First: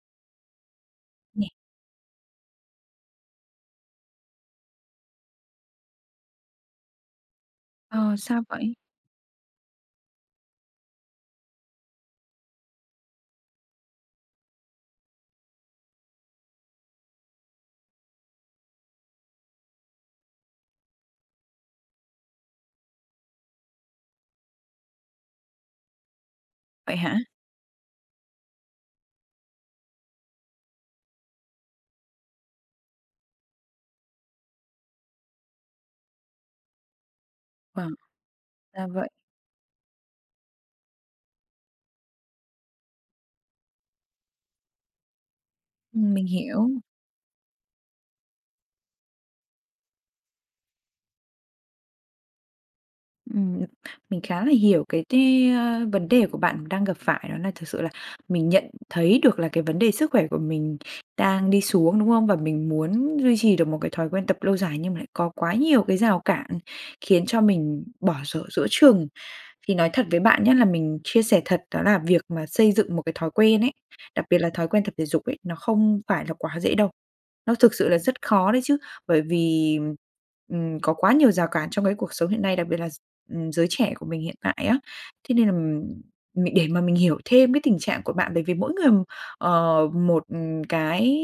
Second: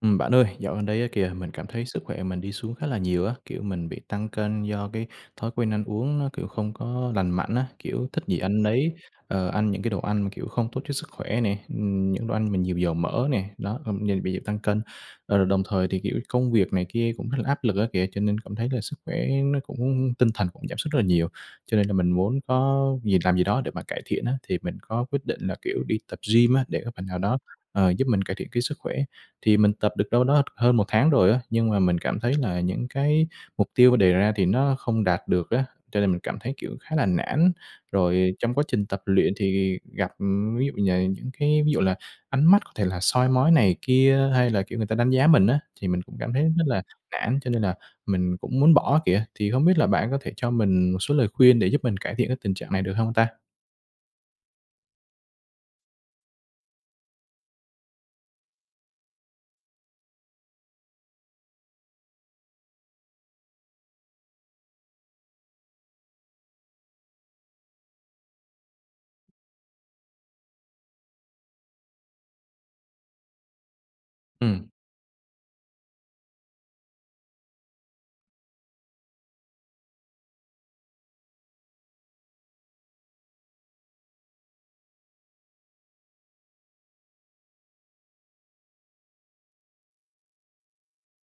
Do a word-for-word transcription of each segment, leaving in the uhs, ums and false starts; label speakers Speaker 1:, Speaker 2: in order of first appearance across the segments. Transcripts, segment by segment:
Speaker 1: Ừm, bạn ơi, dạo gần đây á kìa, mình
Speaker 2: Nè.
Speaker 1: cảm thấy sức khỏe mình đi xuống khá là nhiều á, kiểu mình bị tăng cân do cái thói quen ăn uống nó, kiểu, không có lành mạnh á, kiểu,
Speaker 2: Ờ,
Speaker 1: thích gì
Speaker 2: sao
Speaker 1: ăn
Speaker 2: vậy?
Speaker 1: nấy, ờ, ăn những cái đồ ăn mà, kiểu, không tốt cho sức khỏe nè, ừm, những đồ ăn mà nhiều dầu mỡ nè, đó, ờm, giờ bị tăng cân. Ờ, đồng thời thì, kiểu, công việc này kia cũng khá là áp lực á kìa, cho nên cảm thấy là sức khỏe nó cũng tinh thần cũng giảm sút rất là nhiều. Cho nên là mình muốn có gì làm gì đó để mà cải thiện á, thì mình có quyết định là, kiểu, đi tập gym á, để một
Speaker 2: Vậy
Speaker 1: phần nào
Speaker 2: hả?
Speaker 1: đó, ờ, giúp mình cải thiện cái sức khỏe. Thì mình tập được đâu đó hơn một tháng rồi á, nhưng mà mình cảm thấy là những cái mục tiêu đề ra thì nó không đạt được á, cho nên mình cảm thấy, kiểu, khá là nản.
Speaker 2: Vâng,
Speaker 1: Rồi trong quá trình
Speaker 2: ra
Speaker 1: tập
Speaker 2: vậy.
Speaker 1: luyện thì gặp, ừm, ví dụ, nh những cái ví dụ là ánh mắt có thể là soi mói này kia hay là, kiểu, người ta đánh giá mình á, thì mình
Speaker 2: Ừm,
Speaker 1: cũng
Speaker 2: mình
Speaker 1: cảm thấy rất
Speaker 2: hiểu.
Speaker 1: là nản cho nên là mình cũng muốn bỏ á kìa. Thì hông biết là bạn có thể cho mình một số lời khuyên để giúp mình cải thiện cái tình trạng này được hông ta?
Speaker 2: Ừm, mình khá là hiểu cái t vấn đề của bạn đang gặp phải đó nà thực sự là mình nhận thấy được là cái vấn đề sức khỏe của mình đang đi xuống, đúng không? Và mình muốn ruy trì được một cái thói quen tập lâu dài nhưng mà lại có quá nhiều cái rào cản khiến cho mình bỏ dở giữa chừng. Thì nói thật với bạn nhá, là mình chia sẻ thật đó là việc mà xây dựng một cái thói quen ấy, đặc biệt là thói
Speaker 1: Ừm.
Speaker 2: quen tập thể dục ấy, nó không phải là quá dễ đâu, nó thực sự là rất khó đấy chứ. Bởi vì, ừm, ừm, có quá nhiều rào cản trong cái cuộc sống hiện nay, đặc biệt là gi ừm, giới trẻ của mình hiện tại á. Thế nên, ừm, mình để mà mình hiểu thêm cái tình trạng của bạn bởi vì mỗi người, ờ, một cái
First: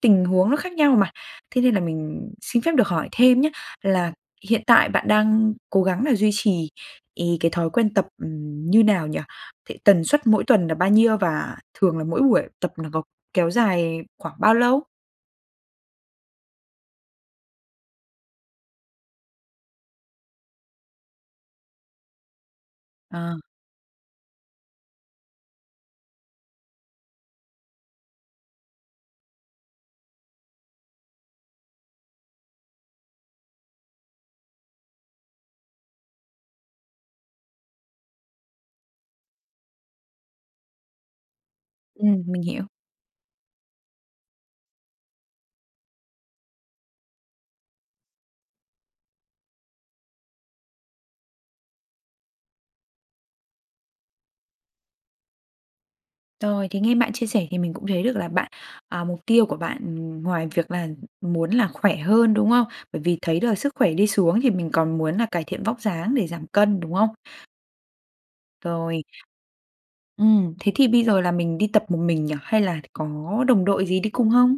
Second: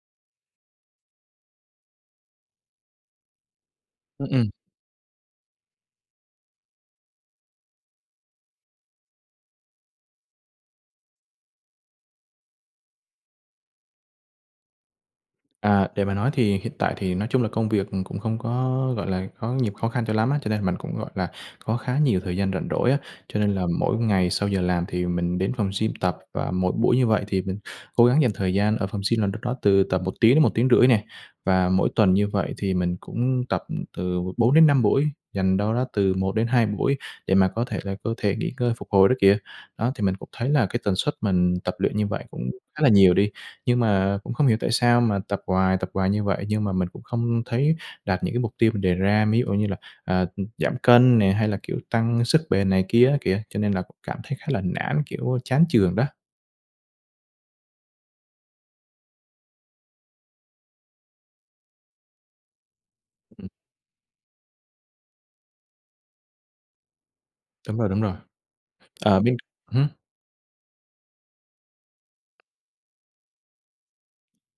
Speaker 2: tình huống nó khác nhau mà, thế nên là mình xin phép được hỏi thêm nhá, là
Speaker 1: Ưm, ừm.
Speaker 2: hiện tại bạn đang cố gắng nà duy trì ì cái thói quen tập, ừm, như nào nhỉ? Th tần suất mỗi tuần là bao nhiêu và thường là mỗi buổi tập nó có kéo dài khoảng bao lâu?
Speaker 1: À, để mà nói thì hiện tại thì nói chung là công việc, ừm, cũng không có, gọi là, có nhiều khó khăn cho lắm á, cho nên mình cũng, gọi là, có khá nhiều thời gian rảnh rỗi á.
Speaker 2: Ờ.
Speaker 1: Cho nên là mỗi ngày sau giờ làm thì mình đến phòng gym tập và mỗi buổi như vậy thì mình cố gắng dành thời gian ở phòng gym là đâu đó từ tầm một tiếng đến một tiếng rưỡi tiếng nè, và mỗi tuần như vậy thì mình cũng tập, ừm, từ bốn đến năm buổi, dành đâu đó từ một đến hai buổi để mà có thể là cơ thể nghỉ ngơi, phục hồi đó kìa. Đó, thì mình cũng thấy là cái tần suất mình tập luyện như
Speaker 2: Ừm,
Speaker 1: vậy
Speaker 2: mình
Speaker 1: cũng
Speaker 2: hiểu.
Speaker 1: khá là nhiều đi, nhưng mà cũng không hiểu tại sao mà tập hoài, tập hoài như vậy nhưng mà mình cũng không thấy đạt những cái mục tiêu mình đề ra, mí dụ như là, ờ, ừm, giảm cân nè hay là, kiểu, tăng sức bền này kia á kìa, cho nên là cũng cảm thấy khá là nản, kiểu, chán chường đó.
Speaker 2: Rồi, thì nghe bạn chia sẻ thì mình cũng thấy được là bạn, à, mục tiêu của bạn, ừm, ngoài việc là muốn là khỏe hơn, đúng không? Bởi vì thấy
Speaker 1: Ừm.
Speaker 2: được sức khỏe đi xuống thì mình còn muốn là cải thiện vóc dáng để giảm cân, đúng không?
Speaker 1: Đúng rồi, đúng rồi.
Speaker 2: Rồi.
Speaker 1: Ờ bên ưm?
Speaker 2: Ừm, thế thì bây giờ là mình đi tập một mình nhỉ hay là có đồng đội gì đi cùng không?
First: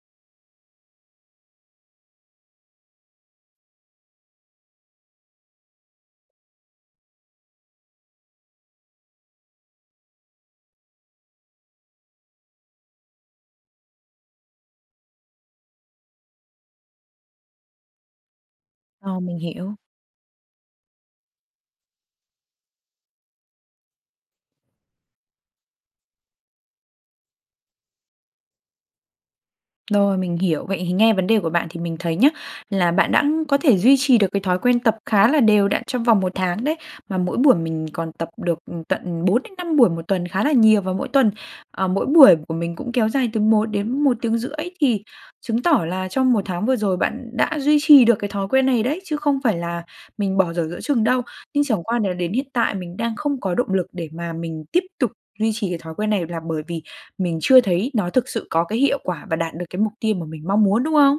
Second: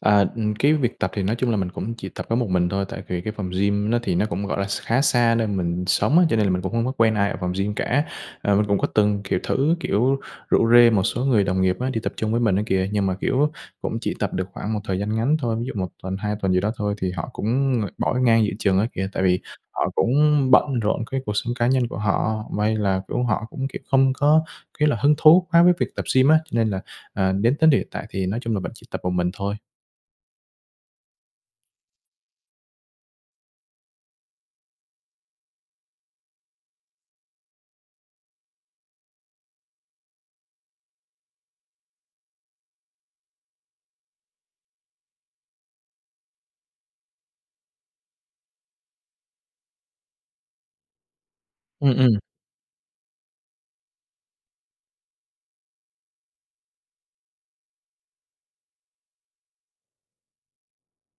Speaker 1: À, ừm, cái việc tập thì nói chung là mình cũng chỉ tập có một mình thôi, tại vì cái phòng gym nó thì nó cũng, gọi là, x khá xa nơi mình sống á, cho nên là mình cũng hông có quen ai ở phòng gym cả. Ờ, mình cũng có từng, kiểu, thử, kiểu, rủ rê một số người đồng nghiệp á đi tập chung với mình á kìa, nhưng mà, kiểu, cũng chỉ tập được khoảng một thời gian ngắn thôi, ví dụ một tuần, hai tuần gì đó thôi thì họ cũng, ờ, bỏ ngang giữa chừng á kìa.
Speaker 2: Ờ,
Speaker 1: Tại
Speaker 2: mình
Speaker 1: vì
Speaker 2: hiểu.
Speaker 1: họ cũng bận rộn cái cuộc sống cá nhân của họ, may là, kiểu, họ cũng, kiểu, không có cái là hứng thú quá với việc tập gym á, nên là, ờ, đến tới điểm hiện tại thì nói chung là vẫn chỉ tập một mình thôi.
Speaker 2: Rồi, mình hiểu. Vậy thì nghe vấn đề của bạn thì mình thấy nhá, là bạn đã có thể duy trì được cái thói quen tập khá là đều đặn trong vòng một tháng đấy, mà mỗi buổi mình còn tập được tận bốn đến năm buổi một tuần khá là nhiều. Và mỗi tuần ờ, mỗi buổi của mình cũng kéo dài từ một đến một tiếng rưỡi thì chứng tỏ là trong một tháng vừa rồi bạn đã duy trì được cái thói quen này đấy chứ không phải là mình bỏ dở giữa chừng đâu. Nhưng chẳng
Speaker 1: Ừm,
Speaker 2: qua nà,
Speaker 1: ừm.
Speaker 2: đến hiện tại mình đang không có động lực để mà mình tiếp tục duy trì cái thói quen này là bởi vì mình chưa thấy nó thực sự có cái hiệu quả và đạt được cái mục tiêu mà mình mong muốn, đúng không?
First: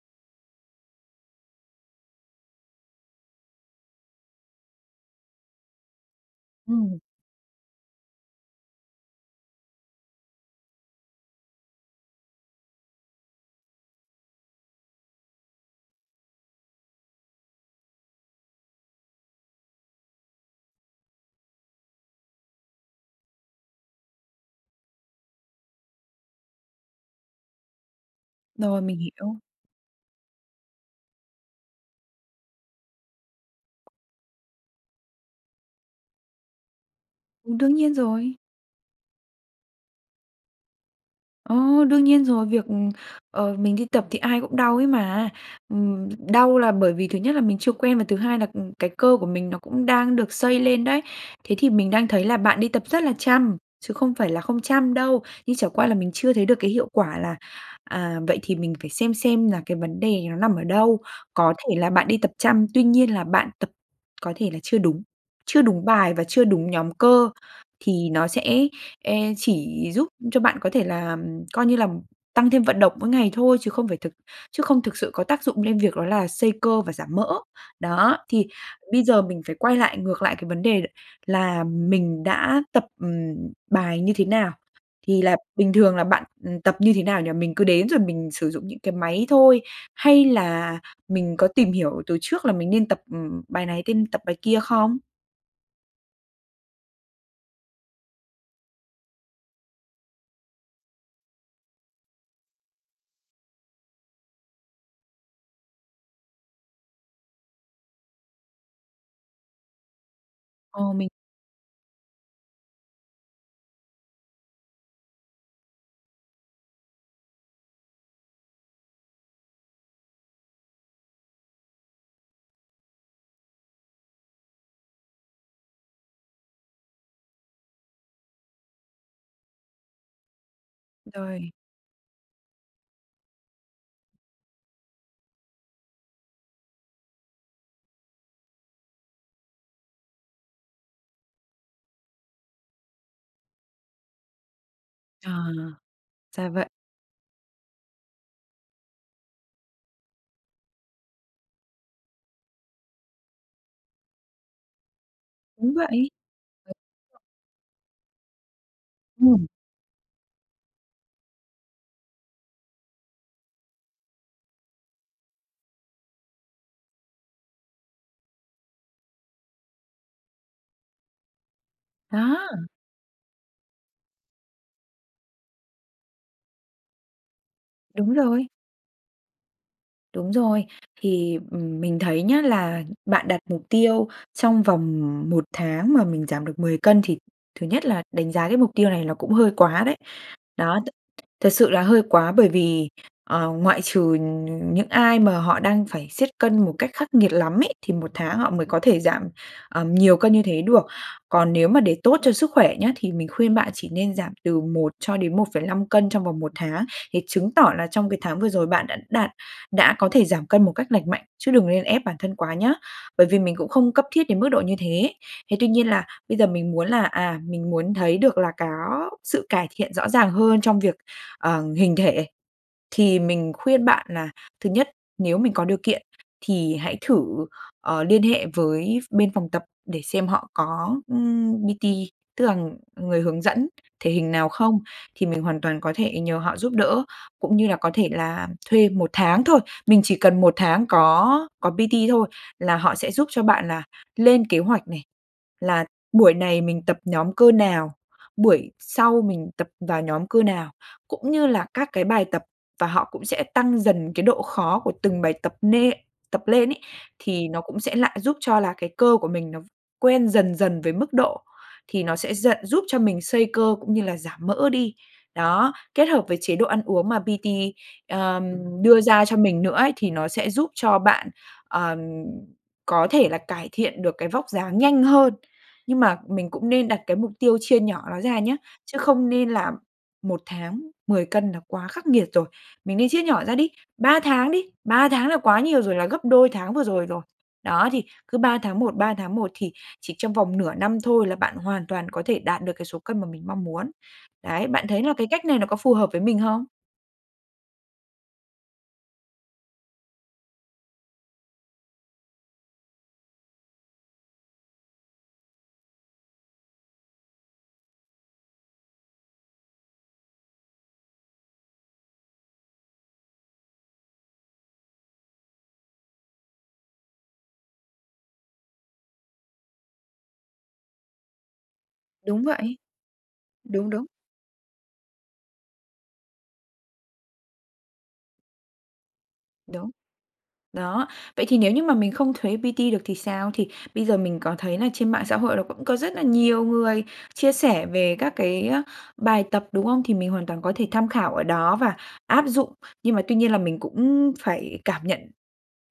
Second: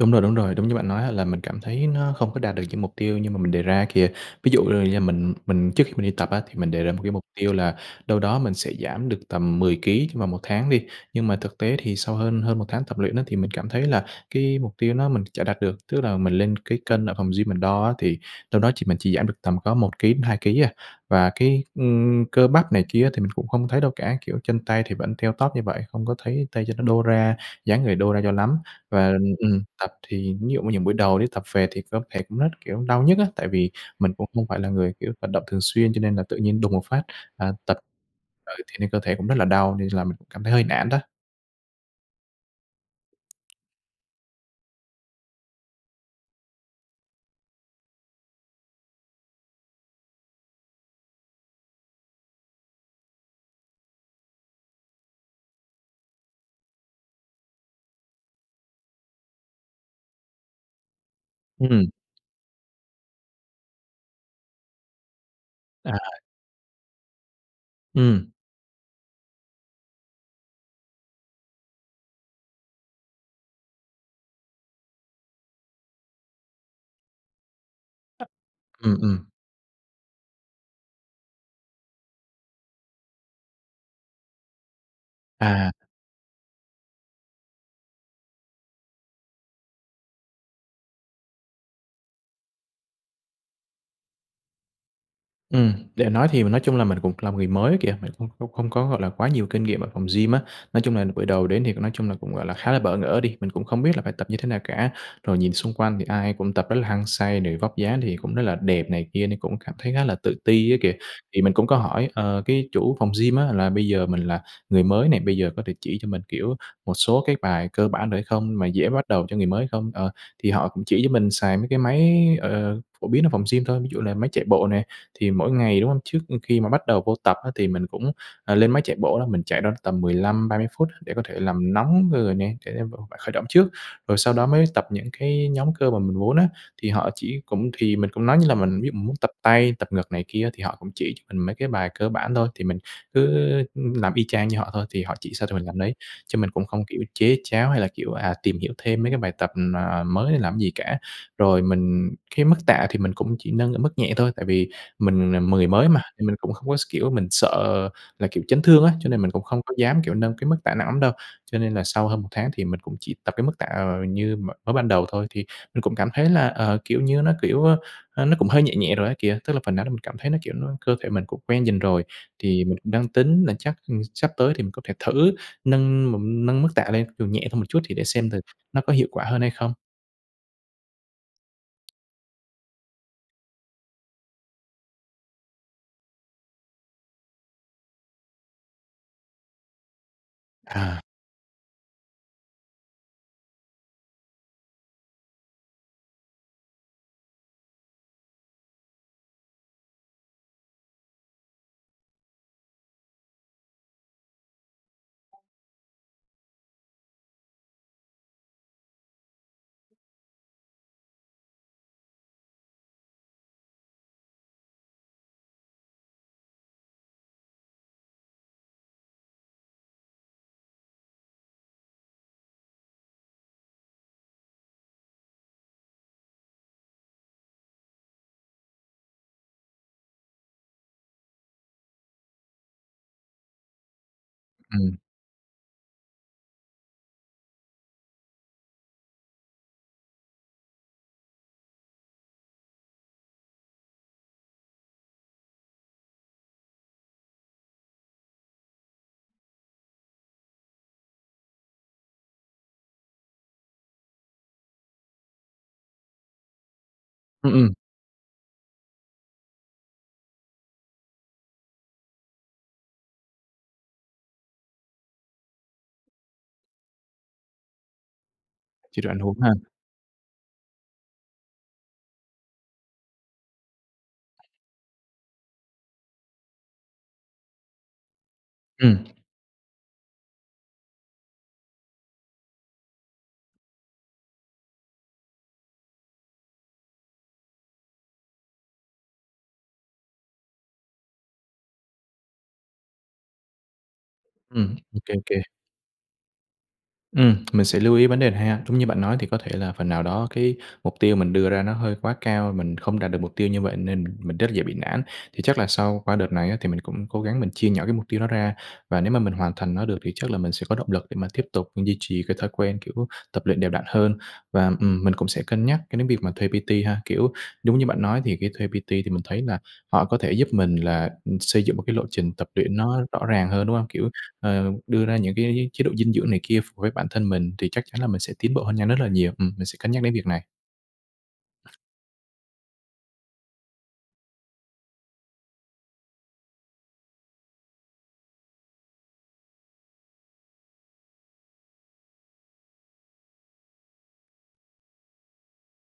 Speaker 1: Đúng rồi, đúng rồi, đúng như bạn nói á, là mình cảm thấy nó không có đạt được những mục tiêu như mà mình đề ra kìa. Ví dụ, ơ, do mình mình trước khi mình đi tập á, thì mình đề ra một
Speaker 2: Ừm.
Speaker 1: cái mục tiêu là đâu đó mình sẽ giảm được tầm mười ký trong vòng một tháng đi, nhưng mà thực tế thì sau hơn hơn một tháng tập luyện á, thì mình cảm thấy là cái mục tiêu nó mình chả đạt được, tức là mình lên cái cân ở phòng gym mình đo á, thì đâu đó chỉ mình chỉ giảm được tầm có một ký đến hai ký à. Và cái, ưm, cơ bắp này kia á, thì mình cũng không thấy đâu cả, kiểu, chân tay thì vẫn teo tóp như vậy, không có thấy tay chân nó đô ra, dáng người đô ra cho lắm.
Speaker 2: Rồi, mình
Speaker 1: Và, ừm,
Speaker 2: hiểu.
Speaker 1: ừm, tập thì ví dụ như những buổi đầu đi tập về thì cơ thể cũng rất, kiểu, đau nhức á, tại vì mình cũng không phải là người, kiểu, vận động thường xuyên cho nên là tự nhiên đùng một phát, à,
Speaker 2: Ừm, đương
Speaker 1: tập
Speaker 2: nhiên rồi.
Speaker 1: ừ, thể nên cơ thể cũng rất là đau nên là mình cũng cảm thấy hơi nản đó.
Speaker 2: Ờ, đương nhiên rồi! Việc, ừm, ờ, mình đi tập thì ai cũng đau ấy mà. Ừm, đau là bởi vì thứ nhất là mình chưa quen và thứ hai là, ừm, cái cơ của mình nó cũng đang được xây lên đấy. Thế thì mình đang thấy là bạn đi tập rất là chăm, chứ không phải là không chăm đâu, nhưng chẳng qua là mình chưa thấy được cái hiệu quả là, à, vậy thì mình phải xem xem là cái vấn đề nó nằm ở đâu? Có
Speaker 1: Ừm,
Speaker 2: thể
Speaker 1: ừm.
Speaker 2: là bạn đi tập chăm, tuy nhiên là bạn tập có thể là chưa đúng, chưa đúng
Speaker 1: À!
Speaker 2: bài và chưa đúng nhóm cơ thì nó
Speaker 1: Ừm.
Speaker 2: sẽ, e chỉ giúp cho bạn có thể là, ừm, coi như là tăng thêm vận động mỗi ngày thôi chứ không phải thực chứ không thực sự có tác dụng lên việc đó là xây cơ và giảm mỡ. Đó, thì
Speaker 1: Ừm,
Speaker 2: bây giờ
Speaker 1: ừm.
Speaker 2: mình phải quay lại ngược lại cái vấn đề là mình đã tập, ừm, bài như thế nào? Thì là
Speaker 1: À!
Speaker 2: bình thường là bạn, ừm, tập như thế nào nhỉ? Mình cứ đến rồi mình sử dụng những cái máy thôi hay là mình có tìm hiểu từ trước là mình nên tập, ừm, bài này tên tập bài kia không?
Speaker 1: Ừm, để nói thì nói chung là mình cũng là một người mới ấy kìa, mình cũng không không có, gọi là, quá nhiều kinh nghiệm ở phòng gym á. Nói chung là bữa đầu đến thì nói chung là cũng, gọi là, khá là bỡ ngỡ đi, mình cũng không biết là phải tập như thế nào cả. Rồi nhìn xung quanh thì ai cũng tập rất là hăng say rồi vóc dáng thì cũng rất là đẹp này kia nên cũng cảm thấy khá là tự ti ấy
Speaker 2: Ờ,
Speaker 1: kìa.
Speaker 2: mình
Speaker 1: Thì mình cũng có hỏi, ờ, cái chủ phòng gym á, là bây giờ mình là người mới này, bây giờ có thể chỉ cho mình, kiểu, một số cái bài cơ bản được hay không? Mà dễ bắt đầu cho người mới không? Ờ, thì họ cũng chỉ cho mình xài mấy cái máy, ờ, phổ biến ở phòng gym thôi, ví dụ là máy chạy bộ nè, thì mỗi ngày, đúng hông? Trước khi mà bắt đầu vô tập á, thì mình cũng, à, lên máy chạy bộ á, mình chạy đâu đó tầm mười lăm ba mươi phút để có thể
Speaker 2: Rồi.
Speaker 1: làm nóng người nè, để vô khởi động trước, rồi sau đó mới tập những cái nhóm cơ mà mình muốn á. Thì họ chỉ cũng thì mình cũng nói như là mình ví dụ mình muốn tập tay, tập ngực này kia thì họ cũng chỉ cho mình mấy cái bài cơ bản thôi, thì mình cứ, ư, làm y chang như họ thôi thì họ
Speaker 2: À!
Speaker 1: chỉ sao thì mình làm nấy, chứ
Speaker 2: Ra
Speaker 1: mình cũng
Speaker 2: vậy!
Speaker 1: không, kiểu, chế cháo hay là kiểu, à, tìm hiểu thêm mấy cái bài tập, ừm, à, mới hay làm cái gì cả. Rồi mình cái mức tạ thì mình cũng chỉ nâng ở mức nhẹ thôi, tại vì mình mười
Speaker 2: Đúng
Speaker 1: mới mà,
Speaker 2: vậy!.
Speaker 1: nên mình cũng không
Speaker 2: [unintelligible]
Speaker 1: có s kiểu, mình sợ là, kiểu, chấn thương á, cho nên mình cũng
Speaker 2: Ừm.
Speaker 1: không có dám, kiểu, nâng cái mức tạ nặng lắm đâu. Cho nên là sau hơn một tháng thì mình cũng chỉ tập cái mức tạ, ờ, như m mới ban đầu thôi thì mình cũng cảm thấy là, ờ, kiểu như, nó, kiểu, ơ, ơ, nó cũng hơi nhẹ nhẹ rồi á kìa, tức là phần nào mình cảm thấy nó, kiểu, nó cơ thể mình cũng quen dần rồi thì
Speaker 2: Đó.
Speaker 1: mình cũng đang tính là chắc, ừm, sắp tới thì mình có thể thử nâng m nâng mức tạ lên, dù nhẹ hơn một chút thì để
Speaker 2: Đúng
Speaker 1: xem thử
Speaker 2: rồi.
Speaker 1: nó có hiệu quả hơn hay không.
Speaker 2: Đúng rồi. Thì, ừm, mình thấy nhá, là bạn đặt mục tiêu trong vòng một tháng mà mình giảm được mười cân thì thứ nhất là đánh giá cái mục tiêu này nó cũng hơi quá đấy. Đó, t
Speaker 1: À.
Speaker 2: thật sự là hơi quá bởi vì, ờ, ngoại trừ nh những ai mà họ đang phải siết cân một cách khắc nghiệt lắm ấy, thì một tháng họ mới có thể giảm, ờ, nhiều cân như thế được. Còn nếu mà để tốt cho sức khỏe nhé, thì mình khuyên bạn chỉ nên giảm từ một cho đến một phẩy lăm cân trong vòng một tháng thì chứng tỏ là trong cái tháng vừa rồi bạn đạt đã có thể giảm cân một cách lành mạnh chứ đừng nên ép bản thân quá nhá. Bởi vì mình cũng không cấp thiết đến mức độ như thế. Thế tuy nhiên là bây giờ mình muốn là, à, mình muốn thấy được là có sự cải thiện rõ ràng hơn trong việc, ờ, hình thể thì mình khuyên bạn là thứ nhất, nếu mình có điều kiện thì hãy thử, ờ, liên hệ với ph bên phòng tập để xem họ có, ưm, P-T tức là người hướng dẫn thể hình nào không
Speaker 1: Ừm.
Speaker 2: thì mình hoàn toàn có thể nhờ họ giúp đỡ cũng như là có thể là thuê một tháng thôi. Mình chỉ cần một tháng có có P-T thôi là họ sẽ giúp cho bạn là lên kế hoạch này, là buổi này mình tập nhóm cơ nào, buổi sau mình tập vào nhóm cơ nào, cũng như là các cái bài tập và họ cũng sẽ tăng dần cái độ khó của từng bài tập nê tập lên ấy, thì
Speaker 1: Ừm,
Speaker 2: nó
Speaker 1: ừm.
Speaker 2: cũng sẽ lại giúp cho là cái cơ của mình nó quen dần dần với mức độ thì nó sẽ giận giúp cho mình xây cơ cũng như là giảm mỡ đi. Đó, kết hợp với chế độ ăn uống mà P-T, ờm,
Speaker 1: Chế
Speaker 2: đưa
Speaker 1: độ ăn
Speaker 2: ra cho
Speaker 1: uống ha.
Speaker 2: mình nữa ấy, thì nó sẽ giúp cho bạn, ờ, có thể là cải thiện được cái vóc dáng nhanh hơn. Nhưng mà mình cũng nên đặt cái mục tiêu chia nhỏ nó ra nhá, chứ
Speaker 1: Ừm.
Speaker 2: không nên là một tháng mười cân là quá khắc nghiệt rồi. Mình nên chia nhỏ ra đi ba tháng đi, ba tháng là quá nhiều rồi, là gấp đôi tháng vừa rồi rồi. Đó, thì cứ ba tháng một, ba tháng một thì chỉ trong vòng nửa năm thôi là bạn hoàn toàn có thể đạt được cái số cân mà mình mong muốn. Đấy,
Speaker 1: Ừm,
Speaker 2: bạn
Speaker 1: ô
Speaker 2: thấy
Speaker 1: kê,
Speaker 2: là
Speaker 1: ô
Speaker 2: cái
Speaker 1: kê.
Speaker 2: cách này nó có phù hợp với mình hông?
Speaker 1: Ừm, mình sẽ lưu ý vấn đề này ha. Đúng như bạn nói thì có thể là phần nào đó cái mục tiêu mình đưa ra nó hơi quá cao, mình không đạt được mục tiêu như vậy nên mình rất là dễ bị nản. Thì chắc là sau qua đợt này á thì mình cũng cố gắng mình chia nhỏ cái mục tiêu đó ra và nếu mà mình hoàn thành nó được thì chắc là mình sẽ có động lực để mà tiếp tục, ừm, duy trì cái thói quen, kiểu, tập luyện đều đặn hơn. Và, ừm, mình cũng sẽ cân nhắc cái đến việc mà thuê P-T ha, kiểu, đúng như bạn nói thì cái thuê P-T thì mình thấy là họ có thể giúp mình là, ừm, xây dựng một cái lộ trình
Speaker 2: Đúng
Speaker 1: tập luyện
Speaker 2: vậy.
Speaker 1: nó rõ ràng hơn, đúng hông?
Speaker 2: Đúng, đúng.
Speaker 1: Kiểu, ờ, đưa ra những cái chế độ dinh dưỡng này kia ph với bản thân mình thì chắc chắn là mình sẽ tiến bộ hơn nhanh rất là nhiều. Ừm, mình sẽ
Speaker 2: Đúng.
Speaker 1: cân nhắc đến việc này.
Speaker 2: Đó, vậy thì nếu như mà mình không thuế P-T được thì sao? Thì bây giờ mình có thấy là trên mạng xã hội nó cũng có rất là nhiều người chia sẻ về các cái, á, bài tập, đúng không? Thì mình hoàn toàn có thể tham khảo ở đó và áp dụng. Nhưng mà tuy nhiên là mình cũng phải cảm nhận,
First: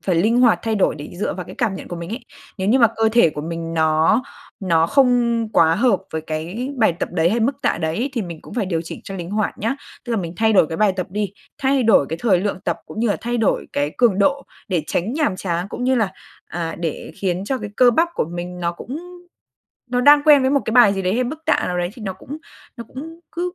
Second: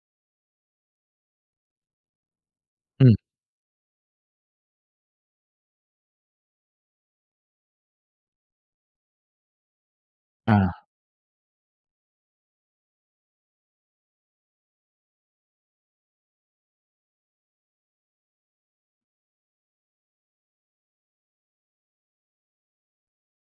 Speaker 2: phải linh hoạt thay đổi để dựa vào cái cảm nhận của mình ấy. Nếu như mà cơ
Speaker 1: Ừm.
Speaker 2: thể của mình nó nó không quá hợp với cái bài tập đấy hay mức tạ đấy thì mình cũng phải điều chỉnh cho linh hoạt nhá. Tức là mình thay đổi cái
Speaker 1: À.
Speaker 2: bài tập đi, thay đổi cái thời lượng tập, cũng như là thay đổi cái cường độ để tránh nhàm chán, cũng như là, à, để khiến cho cái cơ bắp của mình nó cũng nó đang quen với một cái bài gì đấy hay mức tạ nào đấy thì nó cũng nó cũng cứ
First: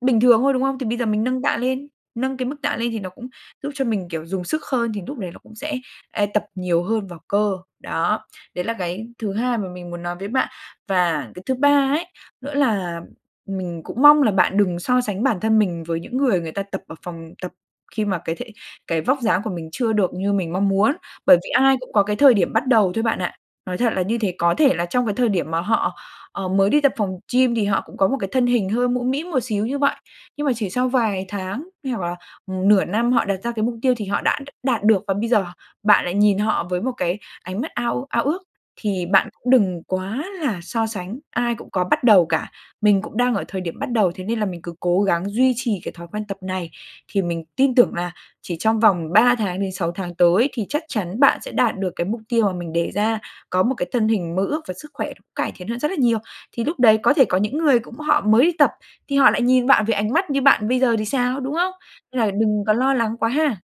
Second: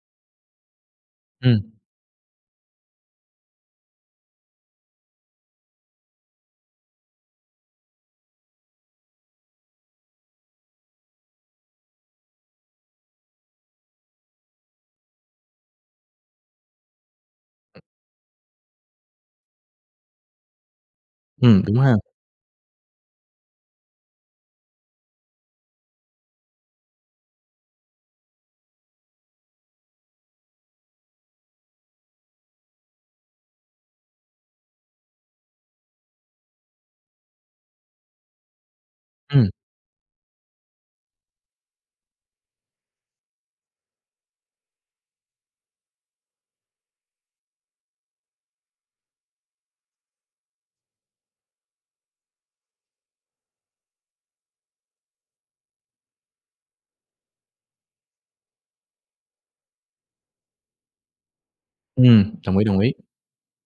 Speaker 2: bình thường thôi, đúng không? Thì bây giờ mình nâng tạ
Speaker 1: Ừm.
Speaker 2: lên, nâng cái mức tạ lên thì nó cũng giúp cho mình, kiểu, dùng sức hơn thì núc đấy nó cũng sẽ, a, tập nhiều hơn vào cơ, đó, đấy là cái thứ hai mà mình muốn nói với bạn. Và cái thứ ba ấy nữa là mình cũng mong là bạn đừng so sánh bản thân mình với những người người ta tập ở phòng tập khi mà cái thể cái vóc dáng của mình chưa được như mình mong muốn. Bởi vì
Speaker 1: Ừm,
Speaker 2: ai
Speaker 1: đúng ha.
Speaker 2: cũng có cái thời điểm bắt đầu thôi bạn ạ, nói thật là như thế, có thể là trong cái thời điểm mà họ, ờ, mới đi tập phòng gym thì họ cũng có một cái thân hình hơi mũm mĩm một xíu như vậy, nhưng mà chỉ sau vài tháng hay hoặc là nửa năm họ đặt ra cái mục tiêu thì họ đã đ đạt được và bây giờ bạn lại nhìn họ với một cái ánh mắt ao ao ước thì bạn
Speaker 1: Ừm.
Speaker 2: cũng đừng quá là so sánh. Ai cũng có bắt đầu cả, mình cũng đang ở thời điểm bắt đầu, thế nên là mình cứ cố gắng duy trì cái thói quen tập này thì mình tin tưởng là chỉ trong vòng ba tháng đến sáu tháng tới thì chắc chắn bạn sẽ đạt được cái mục tiêu mà mình đề ra, có một cái thân hình mơ ước và sức khỏe cải thiện hơn rất là nhiều. Thì lúc đấy có thể có những người cũng họ mới đi tập thì họ lại nhìn bạn với ánh mắt như bạn bây giờ thì sao, đúng không? Nên là
Speaker 1: Ừm, đồng
Speaker 2: đừng
Speaker 1: ý,
Speaker 2: có
Speaker 1: đồng ý.
Speaker 2: lo lắng quá ha.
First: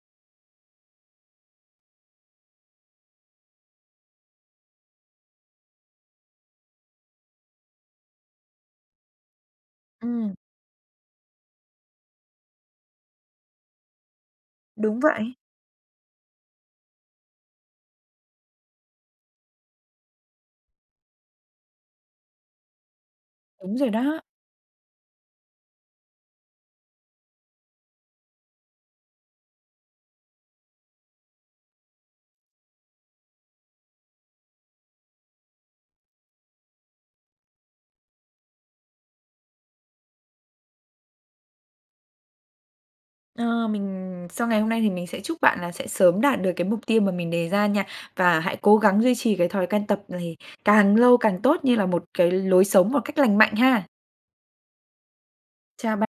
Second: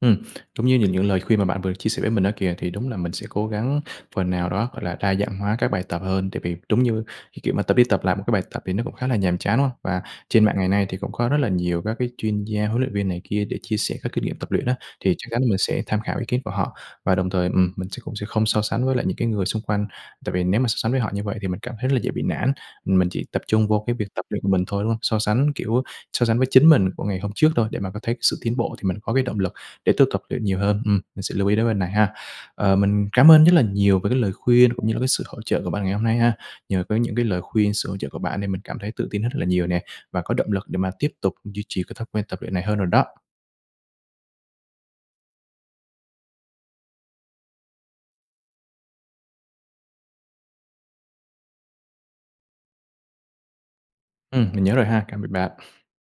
Speaker 1: Ừm, đúng như những những lời khuyên mà bạn vừa chia sẻ với mình á kìa thì đúng là mình sẽ cố gắng phần nào đó, gọi là, đa dạng hóa các bài tập hơn. Tại vì đúng như cái, kiểu, mà tập đi tập lại một cái bài tập thì nó cũng khá là nhàm chán, đúng hông? Và
Speaker 2: Ừm.
Speaker 1: trên mạng ngày nay thì cũng có rất là nhiều các cái chuyên gia huấn luyện viên này kia để chia sẻ các kinh nghiệm tập luyện á,
Speaker 2: Đúng
Speaker 1: thì chắc
Speaker 2: vậy.
Speaker 1: chắn là mình sẽ tham khảo ý kiến của họ. Và đồng thời, ừm, mình sẽ cũng sẽ không so sánh với lại những cái người xung quanh. Tại vì nếu mà so sánh với họ như vậy thì mình cảm thấy rất dễ bị nản, ừm, mình chỉ tập trung
Speaker 2: Đúng
Speaker 1: vô
Speaker 2: rồi
Speaker 1: cái việc
Speaker 2: đó.
Speaker 1: tập luyện mình thôi, đúng hông? So sánh, kiểu, so sánh với chính mình của ngày hôm trước thôi, để mà có thấy cái sự tiến bộ thì mình có cái động lực để tôi tập luyện nhiều hơn. Ừm, mình sẽ lưu ý đến vấn này ha. Ờ, mình cám ơn nhất là nhiều về cái lời khuyên cũng như là cái sự hỗ trợ của bạn ngày hôm nay ha. Nhờ có những cái lời khuyên, sự hỗ trợ của bạn nên mình cảm thấy tự tin rất là nhiều nè, và có động lực để mà tiếp tục duy trì cái thói quen tập luyện này hơn rồi đó.
Speaker 2: Ờ, mình sau ngày hôm nay thì mình sẽ chúc bạn là sẽ sớm đạt được cái mục tiêu mà mình đề ra nha và hãy cố gắng duy trì cái thói quen tập này càng lâu càng tốt như là một cái lối sống một cách lành mạnh ha.
Speaker 1: Ừm, mình nhớ rồi ha, cạm biệt bạn.
Speaker 2: Chào ba